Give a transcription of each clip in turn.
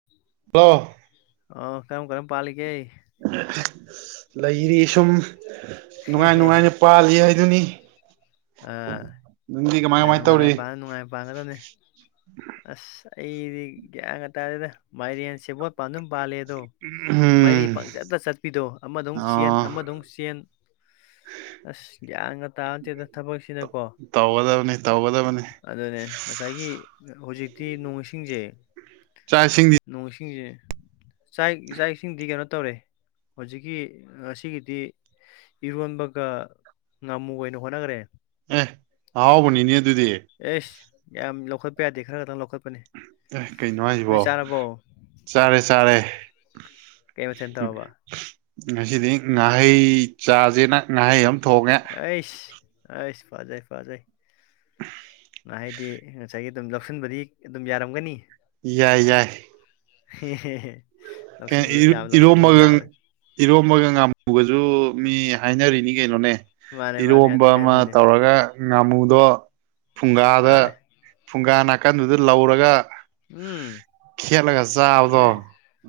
[inaudible] hello ꯑꯥ ꯀꯔꯝ ꯀꯔꯝ ꯄꯥꯜꯂꯤꯒꯦ ꯂꯩꯔꯤ ꯁꯨꯝ ꯅꯨꯡꯉꯥꯏ ꯅꯨꯡꯉꯥꯏꯅ ꯄꯥꯜꯂꯤ ꯍꯥꯏꯗꯨꯅꯤ ꯑꯥ ꯅꯪꯗꯤ ꯀꯃꯥꯏ ꯑ ꯀꯃꯥꯏ ꯅꯨꯡꯉꯥꯏ ꯇꯧꯔꯤ ꯅꯨꯡꯉꯥꯏ ꯄꯥꯟ ꯅꯨꯡꯉꯥꯏ ꯄꯥꯟꯒꯗꯕꯅꯤ ꯑꯁ ꯑꯩꯗꯤ ꯒ꯭ꯌꯥꯟꯒ ꯇꯥꯗꯦꯗ ꯃꯥꯏꯔꯦꯟ ꯁꯦꯕꯣꯠ ꯄꯥꯟꯗꯨꯝ ꯄꯥꯜꯂꯦ ꯑ ꯗꯣ ꯃꯔꯤ ꯎꯝ ꯄꯪꯆꯠꯇ ꯆꯠꯄꯤꯗꯣ ꯑꯃꯗ ꯑꯃꯨꯛ ꯆꯦꯟ ꯑꯣ ꯑꯃꯗ ꯑꯃꯨꯛ ꯆꯦꯟ ꯑꯁ ꯒ꯭ꯌꯥꯟꯒ ꯇꯥꯕ ꯅꯠꯇꯦꯗ ꯊꯕꯛꯁꯤꯅꯀꯣ ꯇꯧꯒꯗꯕꯅꯤ ꯇꯧꯒꯗꯕꯅꯤ ꯑꯗꯨꯅꯦ ꯉꯁꯥꯏꯒꯤ ꯍꯧꯖꯤꯛꯇꯤ ꯅꯣꯡ ꯏꯁꯤꯡꯖꯦ ꯆꯥꯛ ꯏꯁꯤꯡꯗꯤ ꯅꯣꯡ ꯏꯁꯤꯡꯖꯦ ꯆꯥꯛ ꯆꯥꯛ ꯏꯁꯤꯡꯗꯤ ꯀꯩꯅꯣ ꯇꯧꯔꯦ ꯍꯧꯖꯤꯛꯀꯤ ꯉꯁꯤꯒꯤꯗꯤ ꯏꯔꯣꯟꯕꯒ ꯉꯥꯃꯨ ꯑꯣꯏꯅ ꯍꯣꯠꯅꯒꯔꯦ ꯑꯦꯍ ꯑꯍꯥꯎꯕꯅꯤꯅꯦ ꯑꯗꯨꯗꯤ ꯑꯦꯁ ꯌꯥꯝ ꯂꯧꯈꯠꯄ ꯌꯥꯗꯦ ꯈꯔ ꯈꯛꯇꯪ ꯂꯧꯈꯠꯄꯅꯤ ꯑꯦ ꯀꯩꯅꯣ ꯍꯥꯏꯁꯤꯕꯣ ꯅꯣꯏ ꯆꯥꯔꯕꯣ ꯆꯥꯔꯦ ꯆꯥꯔꯦ ꯀꯩ ꯃꯊꯦꯜ ꯇꯧꯔꯕ ꯉꯁꯤꯗꯤ ꯉꯥꯍꯩ ꯆꯥꯖꯦꯅ ꯉꯥꯍꯩ ꯑꯝ ꯑꯁ ꯑꯁ ꯐꯥꯖꯩ ꯐꯥꯖꯩ [inaudible] ꯉꯥꯍꯩꯗꯤ ꯉꯁꯥꯏꯒꯤ ꯑꯗꯨꯝ ꯂꯧꯁꯟꯕꯗꯤ ꯑꯗꯨꯝ ꯌꯥꯔꯝꯒꯅꯤ ꯌꯥꯏ ꯌꯥꯏ ꯍꯦ ꯍꯦ ꯍꯦ ꯀꯩꯅꯣ ꯂꯧꯁꯤꯟꯕ ꯏꯔꯣ- ꯌꯥꯕ ꯂꯧꯁꯤꯟꯕ ꯏꯔꯣꯝꯕꯒ ꯌꯥꯕ ꯏꯔꯣꯝꯕꯒ ꯉꯥꯃꯨꯒꯁꯨ ꯃꯤ ꯍꯥꯏꯅꯔꯤꯅꯤ ꯀꯩꯅꯣꯅꯦ ꯃꯥꯅꯦ ꯃꯥꯅꯦ ꯏꯔꯣꯝꯕ ꯑꯗꯨꯅꯦ ꯑꯃ ꯑꯗꯨꯅꯦ ꯇꯧꯔꯒ ꯉꯥꯃꯨꯗꯣ ꯐꯨꯡꯒꯥꯗ ꯃꯥꯅꯦ ꯐꯨꯡꯒꯥ ꯅꯥꯀꯟꯗꯨꯗ ꯂꯧꯔꯒ ꯎꯝ ꯈꯦꯠꯂꯒ ꯆꯥꯕꯗꯣ ꯑꯗꯩ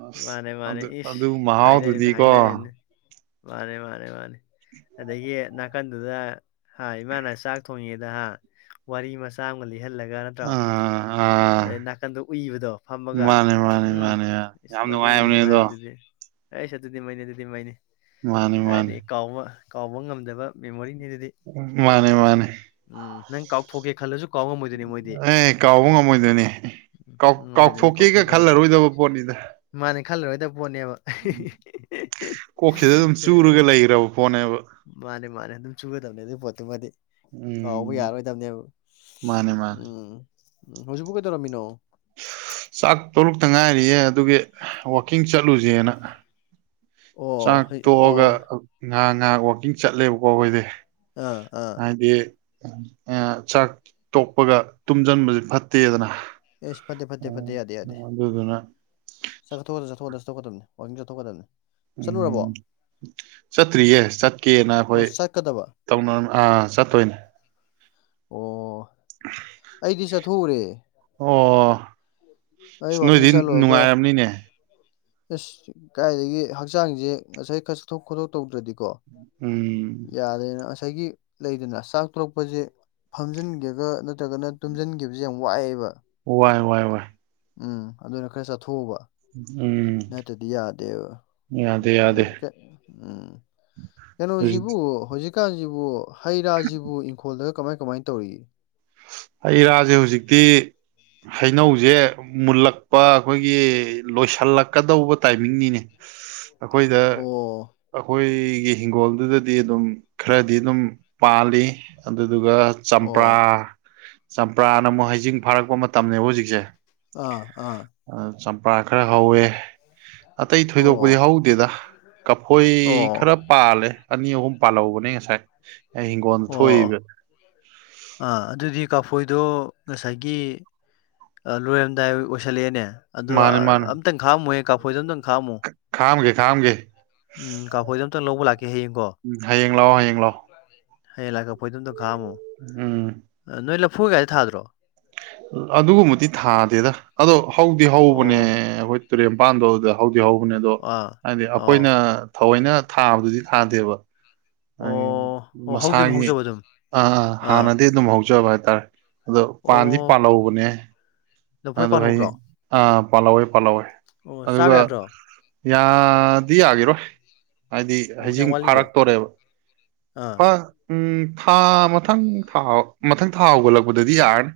ꯑꯁ ꯃꯥꯅꯦ ꯃꯥꯅꯦ ꯑꯗꯨ ꯏꯁ ꯑꯗꯨ ꯍꯥꯏꯅꯔꯤꯝꯅꯤ ꯃꯍꯥꯎꯗꯨꯗꯤꯀꯣ ꯍꯥꯏꯅꯔꯤꯝꯅꯤ ꯃꯥꯅꯦ ꯃꯥꯅꯦ ꯃꯥꯅꯦ ꯑꯗꯒꯤ ꯅꯥꯀꯟꯗꯨꯗ ꯍꯥ ꯏꯃꯥꯅ ꯆꯥꯛ ꯊꯣꯡꯉꯤꯉꯩꯗ ꯍꯥ ꯋꯥꯔꯤ ꯃꯆꯥ ꯑꯝꯒ ꯂꯤꯍꯜꯂꯒ ꯅꯠꯇ꯭ꯔꯣ ꯑꯥ ꯑꯥ ꯑꯗꯩ ꯅꯥꯛ ꯑꯗꯣ ꯎꯨꯏꯕꯗꯣ ꯐꯝꯃꯒ ꯃꯥꯅꯦ ꯃꯥꯅꯦ ꯎꯝ ꯃꯥꯅꯦ ꯃꯥꯅꯦ ꯏꯁ ꯌꯥꯝ ꯃꯗꯨꯃꯨꯛ ꯅꯨꯡꯉꯥꯏꯕꯅꯦ ꯑꯗꯣ ꯅꯨꯡꯉꯥꯏꯕꯗꯨ ꯗꯤ ꯑꯦꯁ ꯑꯗꯨꯗꯤ ꯃꯩꯅꯤ ꯑꯗꯨꯗꯤ ꯃꯩꯅꯤ ꯃꯥꯅꯦ ꯃꯥꯅꯦ ꯀꯥꯏꯗꯩ ꯀꯥꯎꯕ ꯀꯥꯎꯕ ꯉꯝꯗꯕ ꯃꯦꯃꯣꯔꯤꯅꯤ ꯑꯗꯨꯗꯤ ꯎꯝ ꯃꯥꯅꯦ ꯃꯥꯅꯦ ꯎꯝ ꯅꯪ ꯀꯥꯎꯊꯣꯛꯀꯦ ꯈꯜꯂꯁꯨ ꯀꯥꯎ ꯉꯝꯃꯣꯏꯗꯣꯢꯅꯩ ꯃꯣꯏ ꯑꯦ ꯀꯥꯎꯕ ꯉꯝꯃꯣꯏꯗꯣꯏꯅꯦ ꯀꯥꯎ ꯉꯝꯃꯣꯏꯗꯣꯏꯅꯦ ꯀꯥꯎꯊꯣꯛꯀꯦꯒ ꯀꯥꯎꯊꯣꯛꯀꯦ ꯈꯜꯂꯁꯨ ꯈꯜꯂꯔꯣꯏꯗꯕ ꯄꯣꯠꯅꯤꯗ ꯃꯥꯅꯦ ꯈꯜꯂꯔꯣꯏꯗꯕ ꯄꯣꯠꯅꯦꯕ ꯀꯣꯛꯁꯤꯗ ꯑꯗꯨꯝ ꯆꯨꯔꯒ [unintelligible] ꯂꯩꯈ꯭ꯔꯕ ꯄꯣꯠꯅꯦꯕ ꯃꯥꯅꯦ ꯃꯥꯅꯦ ꯑꯗꯨꯝ ꯆꯨꯒꯗꯝꯅꯦ ꯑꯗꯨꯏ ꯄꯣꯠꯇꯨꯃꯗꯤ ꯀꯥꯎꯕ ꯎꯝ ꯌꯥꯔꯣꯏꯗꯝꯅꯦꯕ ꯃꯥꯅꯦ ꯃꯥꯅꯦ ꯎꯝ ꯎꯝ ꯍꯧꯖꯤꯛꯄꯨ ꯀꯩꯗꯧꯔꯝꯃꯤꯅꯣ ꯆꯥꯛ ꯇꯣꯛꯂꯛꯇ ꯉꯥꯏꯔꯤꯌꯦ ꯑꯗꯨꯒꯤ ꯋꯥꯛꯀꯤꯡ ꯆꯠꯂꯨꯁꯦꯅ ꯑꯣ ꯆꯥꯛ ꯍꯣꯏ ꯑꯣ ꯇꯣꯛꯑꯒ ꯉꯍꯥꯛ ꯉꯍꯥꯛ ꯋꯥꯛꯀꯤꯡ ꯆꯠꯂꯦꯕꯀꯣ ꯑꯈꯣꯏꯗꯤ ꯑꯥ ꯑꯥ ꯍꯥꯏꯗꯤ ꯑꯥ ꯆꯥꯛ ꯇꯣꯛꯄꯒ ꯇꯨꯝꯁꯤꯟꯕꯁꯦ ꯐꯠꯇꯦꯗꯅ ꯏꯁ ꯐꯠꯇꯦ ꯐꯠꯇꯦ ꯐꯠꯇꯦ ꯑꯣ ꯌꯥꯗꯦ ꯌꯥꯗꯦ ꯑꯗꯨꯗꯨꯅ ꯆꯠꯊꯣꯛ ꯆꯊꯣꯛ ꯗꯧꯒꯗꯝꯅꯦ ꯋꯥꯀꯤꯡ ꯆꯠꯊꯣꯀꯗꯕꯅꯤ ꯎꯝ ꯆꯠꯇ꯭ꯔꯤꯌꯦ ꯆꯠꯀꯦꯅ ꯑꯣ ꯑꯈꯣꯏ ꯆꯠꯀꯗꯕ ꯇꯧꯅꯔꯝ ꯑꯥ ꯆꯠꯇꯣꯏꯅꯦ ꯑꯣ ꯑꯩꯗꯤ ꯆꯠꯊꯣꯛꯎꯔꯦ ꯑꯣ ꯑꯩ ꯏꯁ ꯋꯥꯛꯀꯤꯡ ꯅꯣꯏꯗꯤ ꯆꯠꯂꯨꯔꯒ ꯅꯨꯡꯉꯥꯏꯔꯝꯅꯤꯅꯦ ꯑꯁ ꯀꯥꯏꯗꯒꯤ ꯍꯛꯆꯥꯡꯁꯦ ꯉꯁꯥꯏ ꯈꯔ ꯆꯠꯊꯣꯛ ꯈꯣꯠꯇꯣꯛ ꯇꯧꯗ꯭ꯔꯗꯤꯀꯣ ꯎꯝ ꯌꯥꯔꯦꯅ ꯉꯁꯥꯏꯒꯤ ꯂꯩꯗꯅ ꯆꯥꯛ ꯇꯣꯛꯂꯛꯄꯁꯦ ꯐꯝꯖꯤꯟꯒꯦꯒ ꯅꯠꯇ꯭ꯔꯒꯅ ꯇꯨꯝꯖꯤꯟꯒꯤꯕꯁꯤ ꯌꯥꯝ ꯋꯥꯏꯑꯦꯕ ꯋꯥꯏ ꯋꯥꯏ ꯋꯥꯏ ꯎꯝ ꯑꯗꯨꯅꯤ ꯈꯔ ꯆꯠꯊꯣꯛꯎꯕ ꯎꯝ ꯅꯠꯇ꯭ꯔꯥꯗꯤ ꯌꯥꯗꯦꯕ ꯌꯥꯗꯦ ꯌꯥꯗꯦ [unintelligible] ꯎꯝ ꯍꯧꯖꯤꯛ ꯀꯩꯅꯣꯁꯤꯕꯨ ꯍꯧꯖꯤꯛ ꯀꯥꯟꯁꯤꯕꯨ ꯍꯩ ꯔꯥꯁꯤꯕꯨ ꯏꯪꯈꯣꯜꯗꯒ ꯀꯃꯥꯏ ꯀꯃꯥꯏꯅ ꯇꯧꯔꯤꯒꯦ ꯍꯩ ꯔꯥꯁꯦ ꯍꯧꯖꯤꯛꯇꯤ ꯍꯩꯅꯧꯁꯦ ꯃꯨꯜꯂꯛꯄ ꯑꯈꯣꯏꯒꯤ ꯂꯣꯏꯁꯤꯜꯂꯛꯀꯗꯧꯕ ꯇꯥꯏꯃꯤꯡꯅꯤꯅꯦ ꯑꯈꯣꯏꯗ ꯑꯣ ꯑꯩꯈꯣꯏꯒꯤ ꯍꯤꯡꯒꯣꯜꯗꯨꯗꯗꯤ ꯑꯗꯨꯝ ꯈꯔꯗꯤ ꯑꯗꯨꯝ ꯄꯥꯜꯂꯤ ꯑꯗꯨꯗꯨꯒ ꯆꯝꯄ꯭ꯔꯥ ꯑꯣ ꯆꯝꯄ꯭ꯔꯥꯅ ꯑꯃꯨꯛ ꯍꯩꯖꯤꯡ ꯐꯥꯔꯛꯄ ꯃꯇꯝꯅꯦꯕ ꯍꯧꯖꯤꯛꯁꯦ ꯑꯥ ꯑꯥ ꯑ ꯆꯝꯄ꯭ꯔꯥ ꯈꯔ ꯍꯧꯋꯦ ꯑꯇꯩ ꯊꯣꯏꯗꯣꯛꯄꯗꯤ ꯑꯣ ꯍꯧꯗꯦꯗ ꯀꯐꯣꯏ ꯑꯣ ꯈꯔ ꯄꯥꯜꯂꯦ ꯑꯅꯤ ꯑꯍꯨꯝ ꯄꯥꯜꯍꯧꯕꯅꯦ ꯉꯁꯥꯏ ꯑꯩ ꯍꯤꯡꯒꯣꯜ ꯑꯣ ꯊꯣꯛꯏꯕ ꯑꯥ ꯑꯗꯨꯗꯤ ꯀꯥꯐꯣꯏꯗꯣ ꯉꯁꯥꯏꯒꯤ ꯑꯥ ꯂꯣꯏꯔꯝꯗꯥꯏ ꯑꯣꯏꯁꯜꯂꯛꯑꯦꯅꯦ ꯑꯗꯣ ꯃꯥꯅꯦ ꯃꯥꯅꯦ ꯑꯝꯇꯪ ꯈꯥꯛꯑꯝꯃꯣꯍꯦ ꯀꯥꯐꯣꯏꯗꯣ ꯑꯝꯇꯪ ꯈꯥꯛꯑꯝꯃꯨ ꯈꯥꯑꯝꯒꯦ ꯈꯥꯑꯝꯒꯦ ꯎꯝ ꯀꯥꯐꯣꯏꯗꯣ ꯑꯝꯇꯪ ꯂꯧꯕ ꯂꯥꯛꯀꯦ ꯍꯌꯦꯡꯀꯣ ꯍꯌꯦꯡ ꯂꯥꯛꯑꯣ ꯍꯌꯦꯡ ꯂꯥꯛꯑꯣ ꯍꯌꯦꯡ ꯂꯥꯛ ꯀꯐꯣꯏꯗꯣ ꯑꯝꯇꯪ ꯈꯥꯑꯝꯃꯣ ꯎꯝ ꯅꯣꯏ ꯂꯐꯣꯢꯒꯥꯗꯤ ꯊꯥꯗ꯭ꯔꯣ ꯑꯗꯨꯒꯨꯝꯕꯗꯤ ꯊꯥꯗꯦꯗ ꯑꯗꯣ ꯍꯧꯗꯤ ꯍꯧꯕꯅꯦ ꯑꯣ ꯑꯈꯣꯏ ꯇꯨꯔꯦꯟ ꯄꯥꯟꯗꯣ ꯑꯗꯨꯗ ꯍꯧꯗꯤ ꯍꯧꯕꯅꯦ ꯑꯗꯣ ꯑꯥ ꯍꯥꯏꯗꯤ ꯑꯣ ꯑꯩꯈꯣꯏꯅ ꯊꯑꯣꯏꯅ ꯊꯥꯕꯗꯨꯗꯤ ꯊꯥꯗꯦꯕ ꯑꯣ ꯑꯣ ꯍꯧꯗꯤ ꯑꯗꯨꯝ ꯃꯁꯥꯒꯤ ꯍꯧꯖꯕ ꯑꯗꯨꯝ ꯑꯥ ꯍꯥꯟꯅꯗꯩ ꯑꯗꯨꯝ ꯍꯧꯖꯕ ꯍꯥꯏꯇꯥꯔꯦ ꯑꯗꯣ ꯑꯣ ꯄꯥꯟꯗꯤ ꯄꯥꯜꯍꯧꯕꯅꯦ ꯂꯐꯣꯏ ꯑꯗꯣ ꯍꯌꯦ ꯄꯥꯜꯍꯧꯕ꯭ꯔꯣ ꯑ ꯄꯥꯜꯂꯧꯋꯦ ꯄꯥꯜꯂꯧꯋꯦ ꯑꯣ ꯆꯥꯕ ꯑꯗꯨꯒ ꯌꯥꯗ꯭ꯔꯣ ꯌꯥꯗꯤ ꯌꯥꯒꯤꯔꯣꯏ ꯍꯥꯏꯗꯤ ꯑꯣ ꯀꯌꯥꯝ ꯍꯩꯖꯤꯡ ꯋꯥꯠꯂꯤꯒꯦ ꯐꯥꯔꯛꯇꯣꯔꯦꯕ ꯑꯥ ꯍ ꯎꯝ ꯊꯥ ꯃꯊꯪ ꯊꯥ ꯃꯊꯪ ꯊꯥ ꯍꯧꯒꯠꯂꯛꯄꯗꯗꯤ ꯌꯥꯔꯅꯤ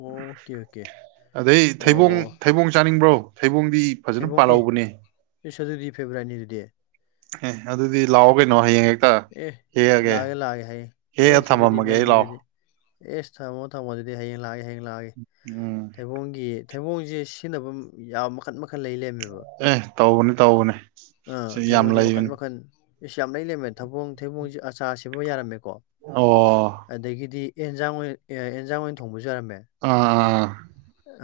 ꯑꯣꯀꯦ ꯑꯣꯀꯦ ꯑꯗꯩ ꯊꯩꯕꯣꯡ ꯑꯣ ꯊꯩꯕꯣꯡ ꯆꯥꯅꯤꯡꯕ꯭ꯔꯣ ꯊꯩꯕꯣꯡꯗꯤ ꯐꯖꯅ ꯊꯩꯕꯣꯡ ꯑꯦ ꯄꯥꯜꯍꯧꯕꯅꯦ ꯏꯁ ꯑꯗꯨꯗꯤ ꯐꯦꯕꯔꯥꯏꯠꯅꯤ ꯑꯗꯨꯗꯤ ꯑꯦ ꯑꯗꯨꯗꯤ ꯂꯥꯛꯑꯣ ꯀꯩꯅꯣ ꯍꯌꯦꯡ ꯍꯦꯛꯇ ꯑꯦ ꯍꯦꯛꯑꯒꯦ ꯂꯥꯛꯑꯒꯦ ꯂꯥꯛꯑꯒꯦ ꯍꯥꯌꯦꯡ ꯍꯦꯛꯑ ꯑꯦꯁ ꯑꯗꯨꯗꯤ ꯊꯝꯃꯝꯃꯒꯦ ꯑꯩ ꯃꯩꯅꯦ ꯑꯗꯨꯗꯤ ꯂꯥꯛꯑꯣ ꯑꯦꯁ ꯊꯝꯃꯣ ꯊꯝꯃꯣ ꯑꯗꯨꯗꯤ ꯍꯌꯦꯡ ꯂꯥꯛꯑꯒꯦ ꯍꯌꯦꯡ ꯂꯥꯛꯑꯒꯦ ꯎꯝ ꯊꯩꯕꯣꯡꯒꯤ ꯊꯩꯕꯣꯡꯁꯦ ꯁꯤꯖꯤꯟꯅꯐꯝ ꯌꯥꯝ ꯃꯈꯜ ꯃ ꯈꯟ ꯂꯩ ꯂꯩꯔꯝꯃꯦꯕ ꯑꯦ ꯇꯧꯕꯅꯤ ꯇꯧꯕꯅꯤ ꯑ ꯁꯤ ꯌꯥꯝ ꯊꯩꯕꯣꯡꯁꯦ ꯃꯈꯟ ꯂꯩꯕꯅꯤ ꯃꯈꯟ ꯏꯁ ꯌꯥꯝ ꯂꯩ ꯂꯩꯔꯝꯃꯦ ꯊꯕꯣꯡ ꯊꯩꯕꯣꯡꯁꯦ ꯑꯆꯥꯔ ꯁꯦꯝꯕ ꯌꯥꯔꯝꯃꯦꯀꯣ ꯑꯣ ꯑꯗꯒꯤꯗꯤ ꯑꯦꯟꯖꯥꯡ ꯑꯣꯏꯅ ꯑꯦꯟꯖꯥꯡ ꯑꯣꯏꯅ ꯊꯣꯡꯕꯁꯨ ꯌꯥꯔꯝꯃꯦ ꯑꯥ ꯑꯥ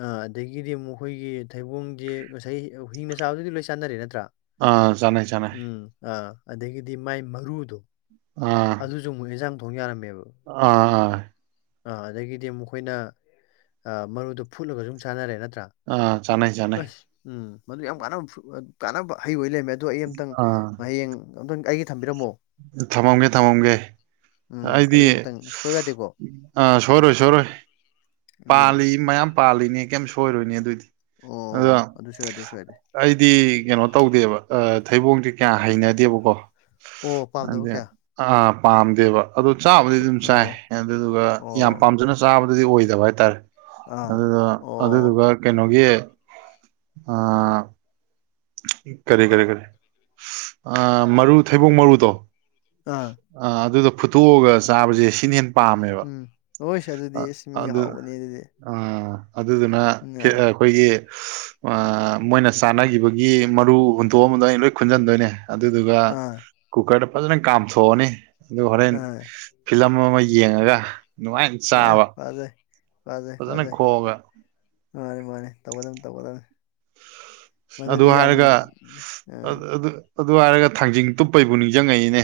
ꯑ ꯑꯗꯒꯤꯗꯤ ꯑꯃꯨꯛ ꯑꯈꯣꯏꯒꯤ ꯊꯩꯕꯣꯡꯖꯦ ꯉꯁꯥꯏ ꯍꯤꯡꯅ ꯆꯥꯕꯗꯨꯗꯤ ꯂꯣꯏ ꯆꯥꯟꯅꯔꯦ ꯅꯠꯇ꯭ꯔꯥ ꯑꯥ ꯆꯥꯟꯅꯩ ꯆꯥꯟꯅꯩ ꯑ ꯑꯗꯒꯤꯗꯤ ꯃꯥꯏ ꯃꯔꯨꯗꯣ ꯑ ꯑꯗꯨꯁꯨ ꯑꯃꯨꯛ ꯍꯦꯟꯟꯖꯥꯡ ꯊꯣꯡ ꯌꯥꯔꯝꯃꯦꯕ ꯑ ꯑ ꯑꯥ ꯑꯗꯒꯤꯗꯤ ꯑꯃꯨꯛ ꯑꯩꯈꯣꯏꯅ ꯑꯥ ꯃꯔꯨꯗꯣ ꯐꯨꯠꯂꯒ ꯁꯨꯝ ꯆꯥꯅꯔꯦ ꯅꯠꯇ꯭ꯔꯥ ꯑ ꯆꯥꯅꯩ ꯆꯥꯅꯩ ꯑꯁ ꯎꯝ ꯃꯗꯨ ꯌꯥꯝ ꯀꯥꯟꯅꯕ ꯐꯨ ꯀꯥꯟꯅꯕ ꯍꯩ ꯑꯣꯏ ꯂꯩꯔꯝꯃꯦ ꯑꯗꯨ ꯑꯩ ꯑꯃꯝꯇꯪ ꯑꯥ ꯍꯌꯦꯡ ꯑꯝꯇꯪ ꯑꯩꯒꯤ ꯊꯝꯕꯤꯔꯝꯃꯣ ꯊꯝꯃꯝꯒꯦ ꯊꯝꯃꯝꯒꯦ ꯎꯝ ꯑꯩꯗꯤ ꯑꯩ ꯑꯝꯇꯪ ꯁꯣꯏꯕ ꯌꯥꯗꯦꯀꯣ ꯑꯥ ꯁꯣꯏꯔꯣꯏ ꯁꯣꯏꯔꯣꯏ ꯑꯗꯨꯅꯦ ꯄꯥꯜꯂꯤ ꯃꯌꯥꯝ ꯄꯥꯜꯂꯤꯅꯦ ꯀꯩꯝ ꯁꯣꯏꯔꯣꯏꯅꯦ ꯑꯗꯨꯏꯗꯤ ꯑꯗꯣ ꯑꯣ ꯑꯗꯨꯁꯨ ꯑꯗꯨꯁꯨ [unintelligible] ꯑꯩꯗꯤ ꯀꯩꯅꯣ ꯇꯧꯗꯦꯕ ꯑꯥ ꯊꯩꯕꯣꯡꯗꯤ ꯀꯌꯥ ꯍꯩꯅꯗꯦꯕꯀꯣ ꯑꯣ ꯄꯥꯝꯗꯕ ꯑꯗꯤ ꯀꯌꯥ ꯑꯥ ꯄꯥꯝꯗꯦꯕ ꯑꯗꯣ ꯆꯥꯕꯗꯤ ꯈꯣꯏ- ꯑꯗꯨꯝ ꯆꯥꯏ ꯑꯣ ꯑꯗꯨꯗꯨꯒ ꯌꯥꯝ ꯑꯣ ꯄꯥꯝꯖꯅ ꯆꯥꯕꯗꯨꯗꯤ ꯑꯣꯏꯗꯕ ꯍꯥꯏꯇꯥꯔꯦ ꯑꯥ ꯑꯗꯨꯗ ꯑꯣ ꯑꯗꯨꯗꯨꯒ ꯀꯩꯅꯣꯒꯤ ꯑ ꯀꯔꯤ ꯀꯔꯤ ꯀꯔꯤ ꯃꯔꯨ ꯊꯩꯕꯣꯡ ꯃꯔꯨꯗꯣ ꯑꯥ ꯑ ꯑꯗꯨꯗꯣ ꯐꯨꯠꯇꯣꯛꯑꯒ ꯆꯥꯕꯁꯦ ꯁꯤꯅ ꯍꯦꯟ ꯄꯥꯝꯃꯦꯕ ꯎꯝ ꯍꯣꯏꯁ ꯑꯗꯨꯗꯤ ꯑꯦꯁ ꯃꯤ ꯑꯗꯨ ꯍꯥꯎꯕꯅꯤ ꯑꯗꯨꯗꯤ ꯑ ꯑꯗꯨꯗꯨꯅ ꯎꯝ ꯑꯥ ꯑꯩꯈꯣꯏꯒꯤ ꯑꯥ ꯃꯣꯏꯅ ꯆꯥꯅꯈꯤꯕꯒꯤ ꯃꯔꯨ ꯍꯨꯟꯗꯣꯛ ꯑꯝꯕꯗꯣ ꯑꯩꯅ ꯂꯣꯏ ꯈꯨꯟꯖꯟꯗꯣꯏꯅꯦ ꯑꯗꯨꯗꯨꯒ ꯑꯥ ꯀꯨꯀꯔꯗ ꯐꯖꯟꯅ ꯀꯥꯝꯊꯣꯛꯑꯅꯤ ꯑꯗꯨꯒ ꯍꯣꯔꯦꯟ ꯑꯥ ꯐꯤꯂꯝ ꯑꯃ ꯌꯦꯡꯉꯒ ꯅꯨꯡꯉꯥꯏ ꯑꯥ ꯐꯖꯩ ꯐꯖꯩ ꯐꯖꯩ ꯈꯣꯛꯑꯒ ꯃꯥꯅꯦ ꯃꯥꯅꯦ ꯇꯧꯒꯗꯝꯅꯤ ꯇꯧꯒꯗꯝꯅꯤ ꯑꯗꯨ ꯃꯗꯨꯗꯤ ꯌꯥꯝ ꯍꯥꯏꯔꯒ ꯑ ꯑꯗꯨ ꯑꯗꯨ ꯍꯥꯏꯔꯒ ꯊꯥꯡꯖꯤꯡ ꯇꯨꯞꯄꯩꯕꯨ ꯅꯤꯡꯖꯪꯉꯛꯏꯅꯦ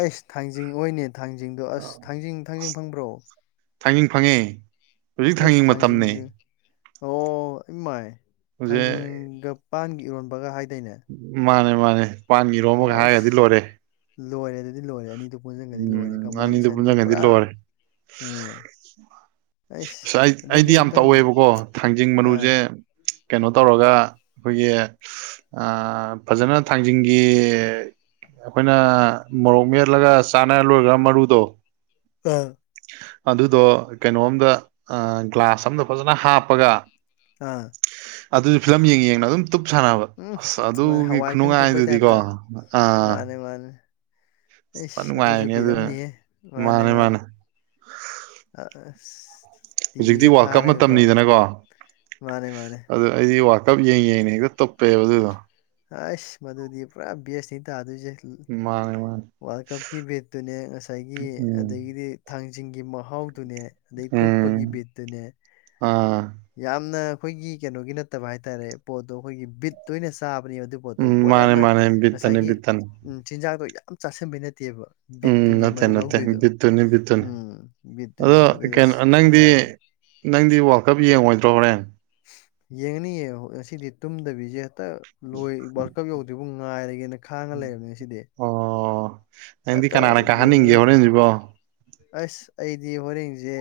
ꯑꯩꯁ ꯊꯥꯡꯖꯤꯡ ꯍꯣꯏꯅꯦ ꯊꯥꯡꯖꯤꯡꯗꯣ ꯑꯁ ꯊꯥꯡꯖꯤꯡ ꯊꯥꯡꯖꯤꯡ ꯐꯪꯕ꯭ꯔꯣ ꯊꯥꯡꯖꯤꯡ ꯐꯪꯉꯦ ꯍꯧꯖꯤꯛ ꯑꯦꯁ ꯊꯥꯡꯖꯤꯡ ꯃꯇꯝꯅꯦ ꯊꯥꯡꯖꯤꯡꯗ ꯑꯣ ꯏꯃꯥꯏ ꯍꯧꯖꯤꯛ ꯊꯥꯡꯖꯤꯡꯒ ꯄꯥꯟꯒ ꯏꯔꯣꯟꯕꯒ ꯍꯥꯏꯗꯥꯏꯅꯦ ꯃꯥꯅꯦ ꯃꯥꯅꯦ ꯄꯥꯟꯒ ꯏꯔꯣꯝꯕꯒ ꯍꯥꯏꯒ꯭ꯔꯗꯤ ꯑꯁ ꯂꯣꯏꯔꯦ ꯂꯣꯏꯔꯦ ꯑꯗꯨꯗꯤ ꯂꯣꯏꯔꯦ ꯑꯅꯤꯗꯨ ꯄꯨꯨꯟꯖꯟꯒ꯭ꯔꯗꯤ ꯂꯣꯏꯔꯦ ꯎꯝ ꯑꯅꯤꯗꯨ ꯀꯝꯕꯥꯏꯅꯦꯁꯟꯗꯤ ꯄꯨꯟꯁꯤꯟꯒꯗꯤ ꯄꯨꯔꯥ ꯂꯣꯏꯔꯦ ꯑ ꯑꯩꯁ ꯑꯁ ꯑꯩ ꯑꯗꯨꯗꯤ ꯑꯩꯗꯤ ꯌꯥꯝ ꯑꯝꯇꯪ ꯇꯧꯋꯦꯕꯀꯣ ꯊꯥꯡꯖꯤꯡ ꯑꯥ ꯃꯔꯨꯁꯦ ꯀꯩꯅꯣ ꯇꯧꯔꯒ ꯑꯩꯈꯣꯏꯒꯤ ꯑꯥ ꯐꯖꯅ ꯊꯥꯡꯖꯤꯡꯒꯤ ꯑꯈꯣꯏꯅ ꯃꯣꯔꯣꯛ ꯃꯦꯠꯂꯒ ꯆꯥꯅꯔ ꯂꯣꯏꯒ꯭ꯔꯒ ꯃꯔꯨꯗꯣ ꯑꯥ ꯑꯗꯨꯗꯣ ꯀꯩꯅꯣꯝꯗ ꯑ ꯒ꯭ꯂꯥꯁ ꯑꯝꯗ ꯐꯖꯅ ꯍꯥꯞꯄꯒ ꯑꯥ ꯑꯗꯨꯖꯨ ꯐꯤꯂꯝ ꯌꯦꯡ ꯌꯦꯡꯅ ꯑꯗꯨꯝ ꯇꯨꯞ ꯁꯥꯟꯅꯕ ꯎꯝ ꯑꯁ ꯃꯥꯅꯦ ꯑꯗꯨꯒꯤ ꯍꯋꯥꯏꯀꯪ ꯇꯨꯞꯄꯩ ꯈꯨꯅꯨꯡꯉꯥꯏꯗꯨꯗꯤꯀꯣ ꯇꯥꯏꯞꯇ ꯑꯥ [inaudible] ꯃꯥꯅꯦ ꯃꯥꯅꯦ ꯑꯩꯁ ꯑꯗꯨꯖꯨ ꯅꯨꯡꯉꯥꯏꯕꯅꯦ ꯕꯤꯠ ꯑꯗꯨ ꯑꯝꯅꯤꯍꯦ ꯃꯥꯅꯦ ꯃꯥꯅꯦ ꯑ ꯑꯁ ꯍꯧꯖꯤꯛꯇꯤ ꯇꯤꯚꯤꯒ ꯋꯥ꯭ꯔꯜ ꯀꯞ ꯊꯥꯔꯒꯀꯣ ꯃꯇꯝꯅꯤꯗꯅꯀꯣ ꯃꯥꯅꯦ ꯃꯥꯅꯦ ꯑꯗꯨ ꯑꯩꯗꯤ ꯋꯥ꯭ꯔꯜ ꯀꯞ ꯌꯦꯡ ꯌꯦꯡꯅ ꯍꯦꯛꯇ ꯇꯨꯞꯄꯦꯕ ꯑꯗꯨꯗꯣ ꯑꯥꯁ ꯃꯗꯨꯗꯤ ꯄꯨꯔꯥ ꯕꯦꯁꯅꯤ ꯇꯥꯗꯣꯏꯖꯦ ꯃꯥꯅꯦ ꯃꯥꯅꯦ ꯋꯥ꯭ꯔꯜ ꯀꯞꯀꯤ ꯕꯦꯠꯇꯨꯅꯦ ꯉꯁꯥꯏꯒꯤ ꯎꯝ ꯑꯗꯥꯒꯤꯗꯤ ꯊꯥꯡꯖꯤꯡꯒꯤ ꯃꯍꯥꯎꯗꯨꯅꯦ ꯑꯗꯩ ꯇꯨꯞꯄꯒꯤ ꯎꯝ ꯕꯤꯠꯇꯨꯅꯦ ꯑꯥ ꯌꯥꯝꯅ ꯑꯩꯈꯣꯏꯒꯤ ꯀꯩꯅꯣꯒꯤ ꯅꯠꯇꯕ ꯍꯥꯏꯇꯥꯔꯦ ꯄꯣꯠꯇꯣ ꯑꯩꯈꯣꯏꯒꯤ ꯕꯤꯠꯇ ꯑꯣꯏꯅ ꯆꯥꯕꯅꯦꯕ ꯑꯗꯨ ꯄꯣꯠꯇꯣ ꯎꯝ ꯄꯣꯠ ꯃꯥꯅꯦ ꯌꯥꯝꯅ ꯃꯥꯅꯦ ꯕꯤꯠꯇꯅꯤ ꯉꯁꯥꯏꯒꯤ ꯕꯤꯠꯇꯅꯤ ꯎꯝ ꯆꯤꯟꯖꯥꯛꯇꯣ ꯌꯥꯝ ꯆꯥꯥꯁꯟꯕꯩ ꯅꯠꯇꯦꯕ ꯎꯝ ꯕꯤꯠꯇꯨꯅꯦꯕ ꯅꯠꯇꯦ ꯃꯗꯨ ꯅꯠꯇꯦ ꯂꯧꯗꯣꯏꯗꯣ ꯕꯤꯠꯇꯨꯅꯤ ꯕꯤꯠꯇꯨꯅꯤ ꯎꯝ ꯕꯤꯠꯇꯨꯅꯦꯕ ꯑꯗꯣ ꯑꯗꯨꯏꯗꯣ ꯑꯁ ꯀꯩꯅꯣ ꯊꯤ ꯅꯪꯗꯤ ꯅꯨꯡꯉꯥꯏꯕꯅꯦ ꯅꯪꯗꯤ ꯋꯥ꯭ꯔꯜ ꯀꯞ ꯌꯦꯡꯉꯣꯏꯗ꯭ꯔꯣ ꯍꯣꯔꯦꯟ ꯌꯦꯡꯅꯤ ꯌꯦꯡꯉꯣ ꯉꯁꯤꯗꯤ ꯇꯨꯝꯗꯕꯤꯖꯦ ꯇꯛ ꯂꯣꯏ ꯋꯥ꯭ꯔꯜ ꯀꯞ ꯌꯧꯗ꯭ꯔꯤꯕꯛ ꯉꯥꯏꯔꯒꯦꯅ ꯈꯥꯡꯉ ꯂꯩꯔꯕꯅꯤ ꯉꯁꯤꯗꯤ ꯑꯣ ꯅꯪꯗꯤ ꯍꯦꯛꯇ ꯀꯅꯥꯅ ꯀꯥꯍꯟꯅꯤꯡꯒꯦ ꯍꯣꯔꯦꯟꯖꯤꯕꯣ ꯑꯩꯁ ꯑꯩꯗꯤ ꯍꯣꯔꯦꯟꯖꯦ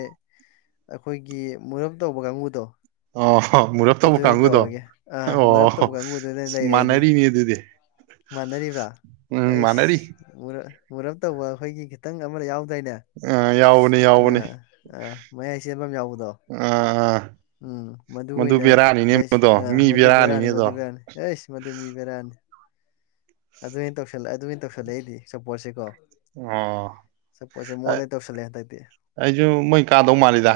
ꯑꯩꯈꯣꯏꯒꯤ ꯃꯣꯔꯞ ꯇꯧꯕ ꯀꯥꯡꯒꯨꯗꯣ ꯑꯣ ꯃꯨꯔꯞ ꯇꯧꯕ ꯀꯥꯡꯒꯨꯗꯣ ꯑꯥ ꯃꯨꯔꯞ ꯇꯧꯕ ꯑꯣ ꯀꯥꯡꯕꯨꯗꯨꯅ ꯂꯩꯔꯦ ꯑꯩꯗꯤ ꯃꯥꯟꯅꯔꯤꯅꯦ ꯑꯗꯨꯗꯤ ꯃꯥꯟꯅꯔꯤꯕ꯭ꯔꯥ ꯎꯝ ꯑꯩꯁ ꯃꯥꯟꯅꯔꯤ ꯃꯨꯔꯞ ꯃꯨꯔꯞ ꯇꯧꯕ ꯑꯩꯈꯣꯏꯒꯤ ꯈꯤꯇꯪ ꯑꯃꯗ ꯌꯥꯎꯗꯥꯏꯅꯦ ꯑ ꯌꯥꯎꯕꯅꯦ ꯌꯥꯎꯕꯅꯦ ꯑꯥ ꯑꯥ ꯃꯌꯥꯏ ꯆꯦꯟꯕ ꯑꯝ ꯌꯥꯎꯕꯗꯣ ꯑꯥ ꯎꯝ ꯃꯗꯨ ꯑꯣꯏꯅ ꯂꯩꯁ ꯃꯗꯣ ꯑ ꯃꯤ ꯃꯗꯨ ꯕꯦꯔꯥꯅꯤꯅꯦ ꯕꯦꯔꯥꯅꯤ ꯑꯗꯣ ꯃꯗꯨ ꯕꯦꯔꯥꯅꯤ ꯑꯩꯁ ꯃꯗꯨ ꯃꯤ ꯕꯦꯔꯥꯅꯤ ꯑꯗꯨ ꯑꯣꯏꯅ ꯇꯧꯁꯜ ꯑꯗꯨꯑꯣꯏꯅ ꯇꯧꯁꯜꯂꯦ ꯑꯩꯗꯤ ꯁꯞꯄꯣꯔꯠꯁꯦ ꯀꯣ ꯑꯣ ꯑ ꯇꯧꯁꯜꯂꯦ ꯍꯟꯗꯛꯇꯤ ꯑꯩꯁꯨ ꯃꯣꯏ ꯀꯥꯗꯧ ꯃꯥꯜꯂꯤꯗ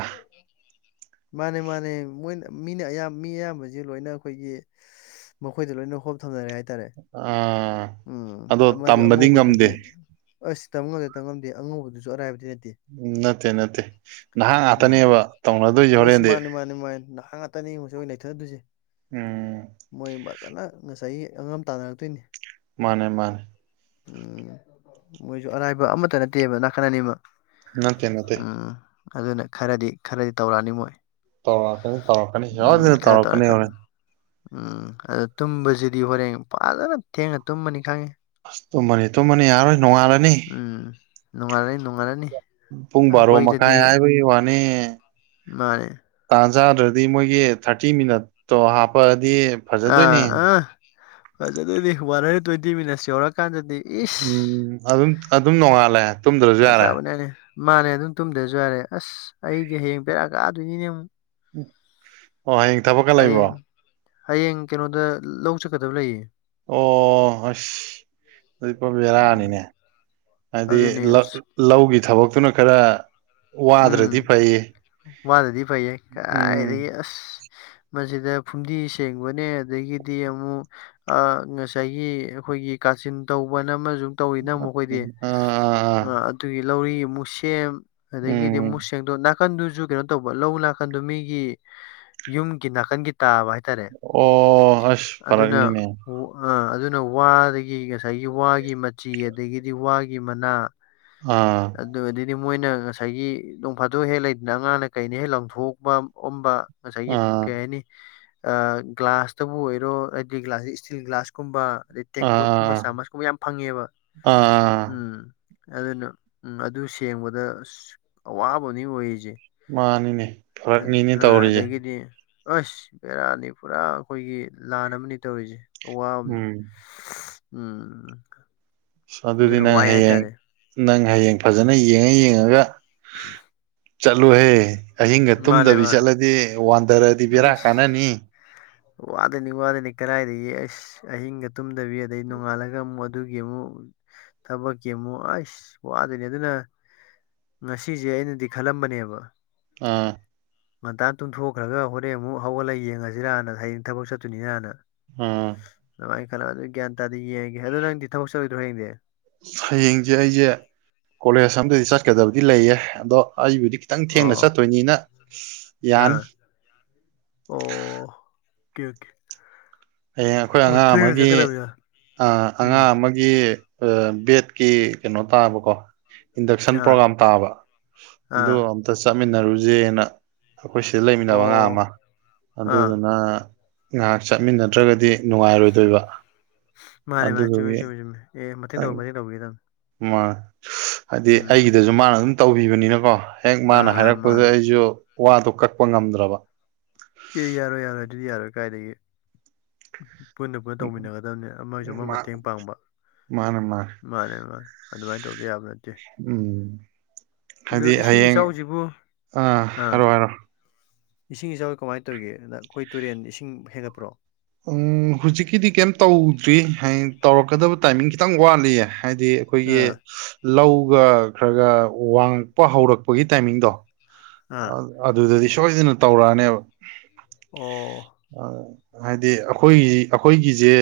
ꯃꯥꯅꯦ ꯃꯥꯅꯦ ꯃꯣꯏꯅ ꯃꯤꯅ ꯑꯌꯥꯝ ꯃꯤ ꯑꯌꯥꯝꯕꯖꯤ ꯂꯣꯏꯅ ꯑꯩꯈꯣꯏꯒꯤ ꯃꯈꯣꯏꯗ ꯂꯣꯏꯅ ꯍꯣꯞ ꯊꯝꯅꯔꯦ ꯍꯥꯏꯇꯥꯔꯦ ꯑ ꯎꯝ ꯑꯗꯣ ꯑꯃꯁꯨ ꯇꯝꯕꯗꯤ ꯉꯝꯗꯦ ꯑꯉꯧꯕꯗꯨꯗꯤ ꯑꯁ ꯇꯝ ꯉꯝꯗꯦ ꯇꯝ ꯉꯝꯗꯦ ꯑꯉꯧꯕꯗꯨꯖꯨ ꯑꯔꯥꯏꯕꯗꯤ ꯅꯠꯇꯦ ꯎꯝ ꯅꯠꯇꯦ ꯅꯠꯇꯦ ꯅꯍꯥ ꯉꯥꯛꯇꯅꯦꯕ ꯇꯧꯅꯗꯣꯏꯁꯦ ꯍꯣꯔꯦꯟꯗꯤ ꯃꯥꯏ ꯅꯍꯥ ꯉꯥꯛꯇꯅꯤ [unintelligible] ꯅꯩꯊꯠꯅꯗꯣꯏꯁꯦ ꯎꯝ ꯃꯣꯏ ꯐꯖꯅ ꯉꯁꯥꯏꯒꯤ ꯑꯉꯥꯝ ꯇꯥꯟꯅꯔꯛꯇꯣꯏꯅꯤ ꯃꯥꯅꯦ ꯃꯥꯅꯦ ꯎꯝ ꯃꯣꯏꯁꯨ ꯑꯔꯥꯏꯕ ꯑꯃꯠꯇ ꯅꯠꯇꯦꯕ ꯅꯥꯀꯟ ꯑꯅꯤꯃꯛ ꯅꯠꯇꯦ ꯅꯠꯇꯦ ꯎꯝ ꯑꯗꯨꯅ ꯈꯔꯗꯤ ꯈꯔꯗꯤ ꯇꯧꯔꯛꯑꯅꯤ ꯃꯣꯏ ꯇꯧꯔꯛꯀꯅꯤ ꯇꯧꯔꯛꯀꯅꯤ ꯎꯝ ꯁꯣꯏꯗꯅ ꯈꯔ ꯇꯧꯔ ꯇꯧꯔꯛꯀꯅꯤ ꯈꯔ ꯍꯧꯔꯦꯟ ꯎꯝ ꯑꯗꯨ ꯇꯨꯝꯕꯁꯤꯗꯤ ꯍꯣꯔꯦꯟ ꯐꯖꯅ ꯊꯦꯡꯉ ꯇꯨꯝꯃꯅꯤ ꯈꯪꯉꯤ ꯑꯁ ꯇꯨꯝꯃꯅꯤ ꯇꯨꯝꯃꯅꯤ ꯌꯥꯔꯔꯣꯏ ꯅꯣꯡꯉꯥꯜꯂꯅꯤ ꯎꯝ ꯅꯣꯡꯉꯥꯜꯂꯅꯤ ꯅꯣꯡꯉꯥꯜꯂꯅꯤ ꯄꯨꯡ ꯕꯥꯔꯣ ꯃꯈꯥꯏ ꯑꯩꯈꯣꯏꯗꯗꯤ ꯍꯥꯏꯕꯩ ꯋꯥꯅꯦ ꯃꯥꯅꯦ ꯇꯥꯟ ꯆꯥꯗ꯭ꯔꯗꯤ ꯃꯣꯏꯒꯤ ꯊꯥꯔꯇꯤ ꯃꯤꯅꯠꯇꯣ ꯍꯥꯞꯄꯑꯗꯤ ꯑꯥ ꯑꯥ ꯐꯖꯗꯨꯔꯤ ꯋꯥꯟ ꯍꯟꯗ꯭ꯔꯦꯠ ꯇ꯭ꯋꯦꯟꯇꯤ ꯃꯤꯅꯠꯁ ꯌꯧꯔꯛꯑꯀꯥꯟꯗꯗꯤ ꯎꯝ ꯑꯗꯨꯝ ꯑꯗꯨꯝ ꯅꯣꯡꯉꯥꯜꯂꯦ ꯇꯨꯝꯗ꯭ꯔꯁꯨ ꯌꯥꯔꯦ ꯐꯖꯕꯅꯦꯅꯦ ꯃꯥꯅꯦ ꯑꯗꯨꯝ ꯇꯨꯝꯗ꯭ꯔꯁꯨ ꯌꯥꯔꯦ ꯑꯁ ꯑꯩꯗꯤ ꯍꯌꯦꯡ ꯕꯦꯔꯥ ꯀꯥꯗꯣꯏꯅꯤꯅꯦ ꯑꯃꯨꯛ ꯋꯥ [unintelligible] ꯍꯌꯦꯡ ꯍꯌꯦꯡ ꯀꯩꯅꯣꯗ ꯂꯧ ꯆꯠꯀꯗꯕ ꯂꯩꯌꯦ ꯑꯣ ꯑꯁ ꯑꯗꯨꯗꯤ ꯄꯣ ꯎꯝ ꯕꯦꯔꯥꯅꯤꯅꯦ ꯍꯥꯏꯗꯤ ꯑꯗꯨꯅꯦ ꯑꯁ ꯂꯧꯒꯤ ꯊꯕꯛꯇꯨꯅ ꯈꯔ ꯋꯥꯗ꯭ꯔꯗꯤ ꯎꯝ ꯐꯩꯌꯦ ꯋꯥꯗꯗꯤ ꯐꯩꯌꯦ ꯎꯝ ꯀꯔꯥꯏꯗꯒꯤ ꯑꯁ ꯃꯁꯤꯗ ꯐꯨꯝꯗꯤ ꯁꯦꯡꯕꯅꯦ ꯑꯗꯒꯤꯗꯤ ꯑꯃꯨꯛ ꯑ ꯉꯁꯥꯏꯒꯤ ꯑꯩꯈꯣꯏꯒꯤ ꯀꯥꯆꯤꯟ ꯇꯧꯕꯅ ꯑꯃꯁꯨ ꯇꯧꯔꯤꯅ ꯑꯃꯨꯛ ꯑꯩꯈꯣꯏꯗꯤ ꯎꯝ ꯑꯥ ꯑꯥ ꯑꯥ ꯑꯗꯨꯒꯤ ꯂꯧꯔꯤ ꯑꯃꯨꯛꯁꯦꯝ ꯑꯗꯒꯤꯗꯤ ꯎꯝ ꯃꯨꯁ ꯁꯦꯡꯗꯣ ꯅꯥꯀꯟꯗꯨꯁꯨ ꯀꯩꯅꯣ ꯇꯧꯕ ꯂꯧ ꯅꯥꯀꯟꯗꯨ ꯃꯤꯒꯤ ꯌꯨꯝꯒꯤ ꯅꯥꯀꯟꯒꯤ ꯇꯥꯕ ꯍꯥꯏꯇꯥꯔꯦ ꯑꯣ ꯑꯁ ꯑꯗꯨꯅ ꯐꯔꯛꯅꯤꯅꯦ ꯎ ꯑ ꯑꯗꯨꯅ ꯋꯥꯗꯒꯤ ꯉꯁꯥꯏꯒꯤ ꯋꯥꯒꯤ ꯃꯆꯤ ꯑꯗꯒꯤꯗꯤ ꯋꯥꯒꯤ ꯃꯅꯥ ꯑꯥ ꯑꯗꯨ ꯑꯗꯗꯤ ꯃꯣꯏꯅ ꯉꯁꯥꯏꯒꯤ ꯅꯣꯡꯐꯥꯗꯣꯛ ꯍꯦꯛ ꯂꯩꯗꯅ ꯑꯉꯥꯡꯅ ꯀꯩꯅ ꯍꯦꯛ ꯂꯪꯊꯣꯛꯎꯕ ꯑꯣꯝꯕ ꯉꯁꯥꯏꯒꯤ ꯑꯥ ꯀꯩ ꯍꯥꯏꯅꯤ ꯑ ꯒ꯭ꯂꯥꯁꯇꯕꯨ ꯑꯣꯏꯔꯣ ꯍꯥꯏꯗꯤ ꯒ꯭ꯂꯥꯁ ꯁꯦ ꯏꯁꯇꯤꯜ ꯒ꯭ꯂꯥꯁ ꯀꯨꯝꯕ ꯑꯗꯩ ꯑꯥ ꯇꯦꯡꯀꯣꯠꯀꯨꯝꯕ ꯑꯥ ꯑꯥ ꯆꯥꯃꯁꯀꯨꯝꯕ ꯌꯥꯝ ꯐꯪꯉꯦꯕ ꯑꯥ ꯎꯝ ꯑꯗꯨꯅ ꯎꯝ ꯑꯗꯨ ꯁꯦꯡꯕꯗ ꯑꯁ ꯑꯋꯥꯕꯝꯅꯤ ꯑꯣꯏꯔꯤꯁꯦ ꯃꯥꯅꯤꯅꯦ ꯑ ꯐꯔꯛꯅꯤꯅꯦ ꯇꯧꯔꯤꯁꯦ ꯑꯗꯒꯤꯗꯤ ꯑꯁ ꯕꯦꯔꯥꯅꯤ ꯄꯨꯔꯥ ꯑꯩꯈꯣꯏꯒꯤ ꯂꯥꯟ ꯑꯃꯅꯤ ꯇꯧꯔꯤꯁꯦ ꯑꯋꯥꯕꯝꯅꯤ ꯎꯝ ꯎꯝ ꯑꯗꯨꯗꯤ ꯑꯗꯨꯅ ꯅꯪ ꯋꯥꯏ ꯍꯌꯦꯡ ꯍꯥꯏꯇꯥꯔꯦ ꯅꯪ ꯍꯌꯦꯡ ꯐꯖꯅ ꯌꯦꯡꯉ ꯌꯦꯡꯉꯒ [inaudible] ꯆꯠꯂꯨꯍꯦ ꯑꯍꯤꯡꯒ ꯃꯥꯅꯦ ꯇꯨꯝꯗꯕꯤ ꯃꯥꯅꯦ ꯆꯠꯂꯗꯤ ꯋꯥꯟꯗꯔꯗꯤ ꯕꯦꯔꯥ ꯎꯝ ꯀꯥꯟꯅꯅꯤ ꯋꯥꯗꯣꯏꯅꯤ ꯋꯥꯗꯣꯏꯅꯤ ꯀꯥꯏꯗꯒꯤ ꯑꯁ ꯑꯍꯤꯡꯒ ꯇꯨꯝꯗꯕꯤ ꯑꯗꯩ ꯅꯣꯡꯉꯥꯜꯂꯒ ꯑꯃꯨꯛ ꯑꯗꯨꯒꯤ ꯑꯃꯨꯛ ꯊꯕꯛꯀꯤ ꯑꯃꯨꯛ ꯑꯩꯁ ꯋꯥꯗꯣꯏꯅꯤ ꯑꯗꯨꯅ ꯉꯁꯤꯁꯦ ꯑꯩꯅꯗꯤ ꯈꯜꯂꯝꯕꯅꯦꯕ ꯑ ꯉꯟꯇꯥ ꯇꯨꯝꯊꯣꯛꯈ꯭ꯔꯒ ꯍꯣꯔꯦꯟ ꯑꯃꯨꯛ ꯍꯧꯒꯠꯂꯒ ꯌꯦꯡꯉꯁꯤꯔꯅ ꯍꯌꯦꯡ ꯊꯕꯛ ꯆꯠꯇꯣꯏꯅꯤꯅꯅ ꯎꯝ ꯑꯗꯨꯃꯥꯏ ꯈꯂ ꯑꯗꯨ ꯒ꯭ꯌꯥꯟ ꯇꯥꯗꯤ ꯌꯦꯡꯉꯒꯦ ꯑꯗꯨ ꯅꯪꯗꯤ ꯊꯕꯛ ꯆꯠꯂꯣꯏꯗ꯭ꯔꯣ ꯍꯌꯦꯡꯗꯤ ꯍꯌꯦꯡꯖꯦ ꯑꯩꯖꯦ ꯀꯣꯂꯦꯖ ꯑꯝꯗꯗꯤ ꯆꯠꯀꯗꯕꯗꯤ ꯂꯩꯌꯦ ꯑꯗꯣ ꯑꯩꯕꯨꯗꯤ ꯇꯪ ꯊꯦꯡꯅ ꯑꯣ ꯆꯠꯇꯣꯏꯅꯤꯅ ꯌꯥꯅꯤ ꯑꯥ ꯑꯣ ꯀꯦ ꯀꯦ ꯍꯌꯦꯡ ꯑꯩꯈꯣꯏ ꯑꯉꯥꯡ ꯑꯃꯒꯤ ꯑ ꯎꯝ ꯑꯉꯥꯡ ꯑꯃ ꯒꯤ ꯑ ꯕꯦꯠꯀꯤ ꯀꯩꯅꯣ ꯇꯥꯕꯀꯣ ꯏꯟꯗꯛꯁꯟ ꯑꯥ ꯄ꯭ꯔꯣꯒꯥꯝ ꯇꯥꯕ ꯑꯗꯨ ꯑꯥ ꯑꯝꯇ ꯆꯠꯃꯤꯟꯅꯔꯨꯖꯦꯅ ꯑꯈꯣꯏ ꯁꯤ ꯂꯩꯃꯤꯟꯅꯕ ꯑꯉꯥ ꯑꯣ ꯑꯃ ꯑꯥ ꯑꯗꯨꯗꯨꯅ ꯉꯥꯏꯛ ꯆꯠꯃꯤꯟꯅꯗ꯭ꯔꯒꯗꯤ ꯅꯨꯡꯉꯥꯏꯔꯣꯏꯗꯣꯏꯕ ꯃꯥꯅꯦ ꯃꯥꯅꯦ ꯆꯨꯝꯃꯦ ꯑꯗꯨꯗꯨꯒꯤ ꯆꯨꯝꯃꯦ ꯆꯨꯝꯃꯦ ꯑꯦ ꯃꯇꯦꯡ ꯇꯪ ꯇꯧꯕ ꯃꯇꯦꯡ ꯇꯧꯕꯤꯒꯗꯕꯅꯤ ꯃ ꯍꯥꯏꯗꯤ ꯎꯝ ꯑꯩꯒꯤꯗꯁꯨ ꯃꯥꯅ ꯑꯗꯨꯝ ꯇꯧꯕꯤꯕꯅꯤꯅꯀꯣ ꯍꯦꯛ ꯃꯥꯅ ꯑꯥ ꯑꯥ ꯍꯥꯏꯔꯛꯄꯗ ꯃꯥꯅꯦ ꯑꯩꯖꯨ ꯋꯥꯗꯣ ꯀꯛꯄ ꯉꯝꯗ꯭ꯔꯕ ꯑꯦ ꯌꯥꯔꯣꯏ ꯌꯥꯔꯣꯏ ꯑꯗꯨꯗꯤ ꯌꯥꯔꯣꯏ ꯀꯥꯏꯗꯒꯤ ꯄꯨꯟꯅ ꯄꯨꯟꯅ ꯇꯧꯃꯤꯟꯅꯒꯗꯕꯅꯤ ꯑꯃꯒꯤꯁꯨ ꯑꯃ ꯃꯇꯦꯡ ꯄꯥꯡꯕ ꯃꯥꯅꯦ ꯃꯥꯅꯦ ꯑꯗꯨꯃꯥꯏꯅ ꯇꯧꯗ ꯌꯥꯕ ꯅꯠꯇꯦ ꯎꯝ ꯑꯗꯣ ꯈꯪꯗꯤ ꯏꯁꯤꯡ ꯍꯌꯦꯡ ꯏꯆꯥꯎꯁꯤꯕꯨ ꯑꯥ ꯍꯥꯏꯔꯣ ꯍꯥꯏꯔꯣ ꯏꯁꯤꯡ ꯏꯆꯥꯎ ꯀꯃꯥꯏꯒꯦ ꯇꯧꯔꯤ ꯑꯩꯈꯣꯏ ꯇꯨꯔꯦꯟ ꯏꯁꯤꯡ ꯍꯦꯟꯒꯠꯄ꯭ꯔꯣ ꯎꯪ ꯍꯨꯖꯤꯛꯀꯤꯗꯤ ꯀꯩꯝ ꯇꯧꯗ꯭ꯔꯤ ꯍꯌꯦꯡ ꯇꯧꯔꯛꯀꯗꯕ ꯇꯥꯏꯃꯤꯡ ꯈꯤꯇꯪ ꯋꯥꯠꯂꯤꯌꯦ ꯍꯥꯏꯗꯤ ꯑꯈꯣꯏꯒꯤ ꯑꯥ ꯂꯧꯒ ꯈ꯭ꯔꯒ ꯋꯥꯡꯉꯛꯄ ꯍꯧꯔꯛꯄꯒꯤ ꯇꯥꯏꯃꯤꯡꯗꯣ ꯑ ꯑꯥ ꯑꯗꯨꯗꯗꯤ ꯁꯣꯏꯗꯅ ꯇꯧꯔꯛꯑꯅꯦꯕ ꯑꯣ ꯑ ꯍꯥꯏꯗꯤ ꯑꯩꯈꯣꯏꯒꯤ ꯑꯩꯈꯣꯏꯒꯤꯖꯦ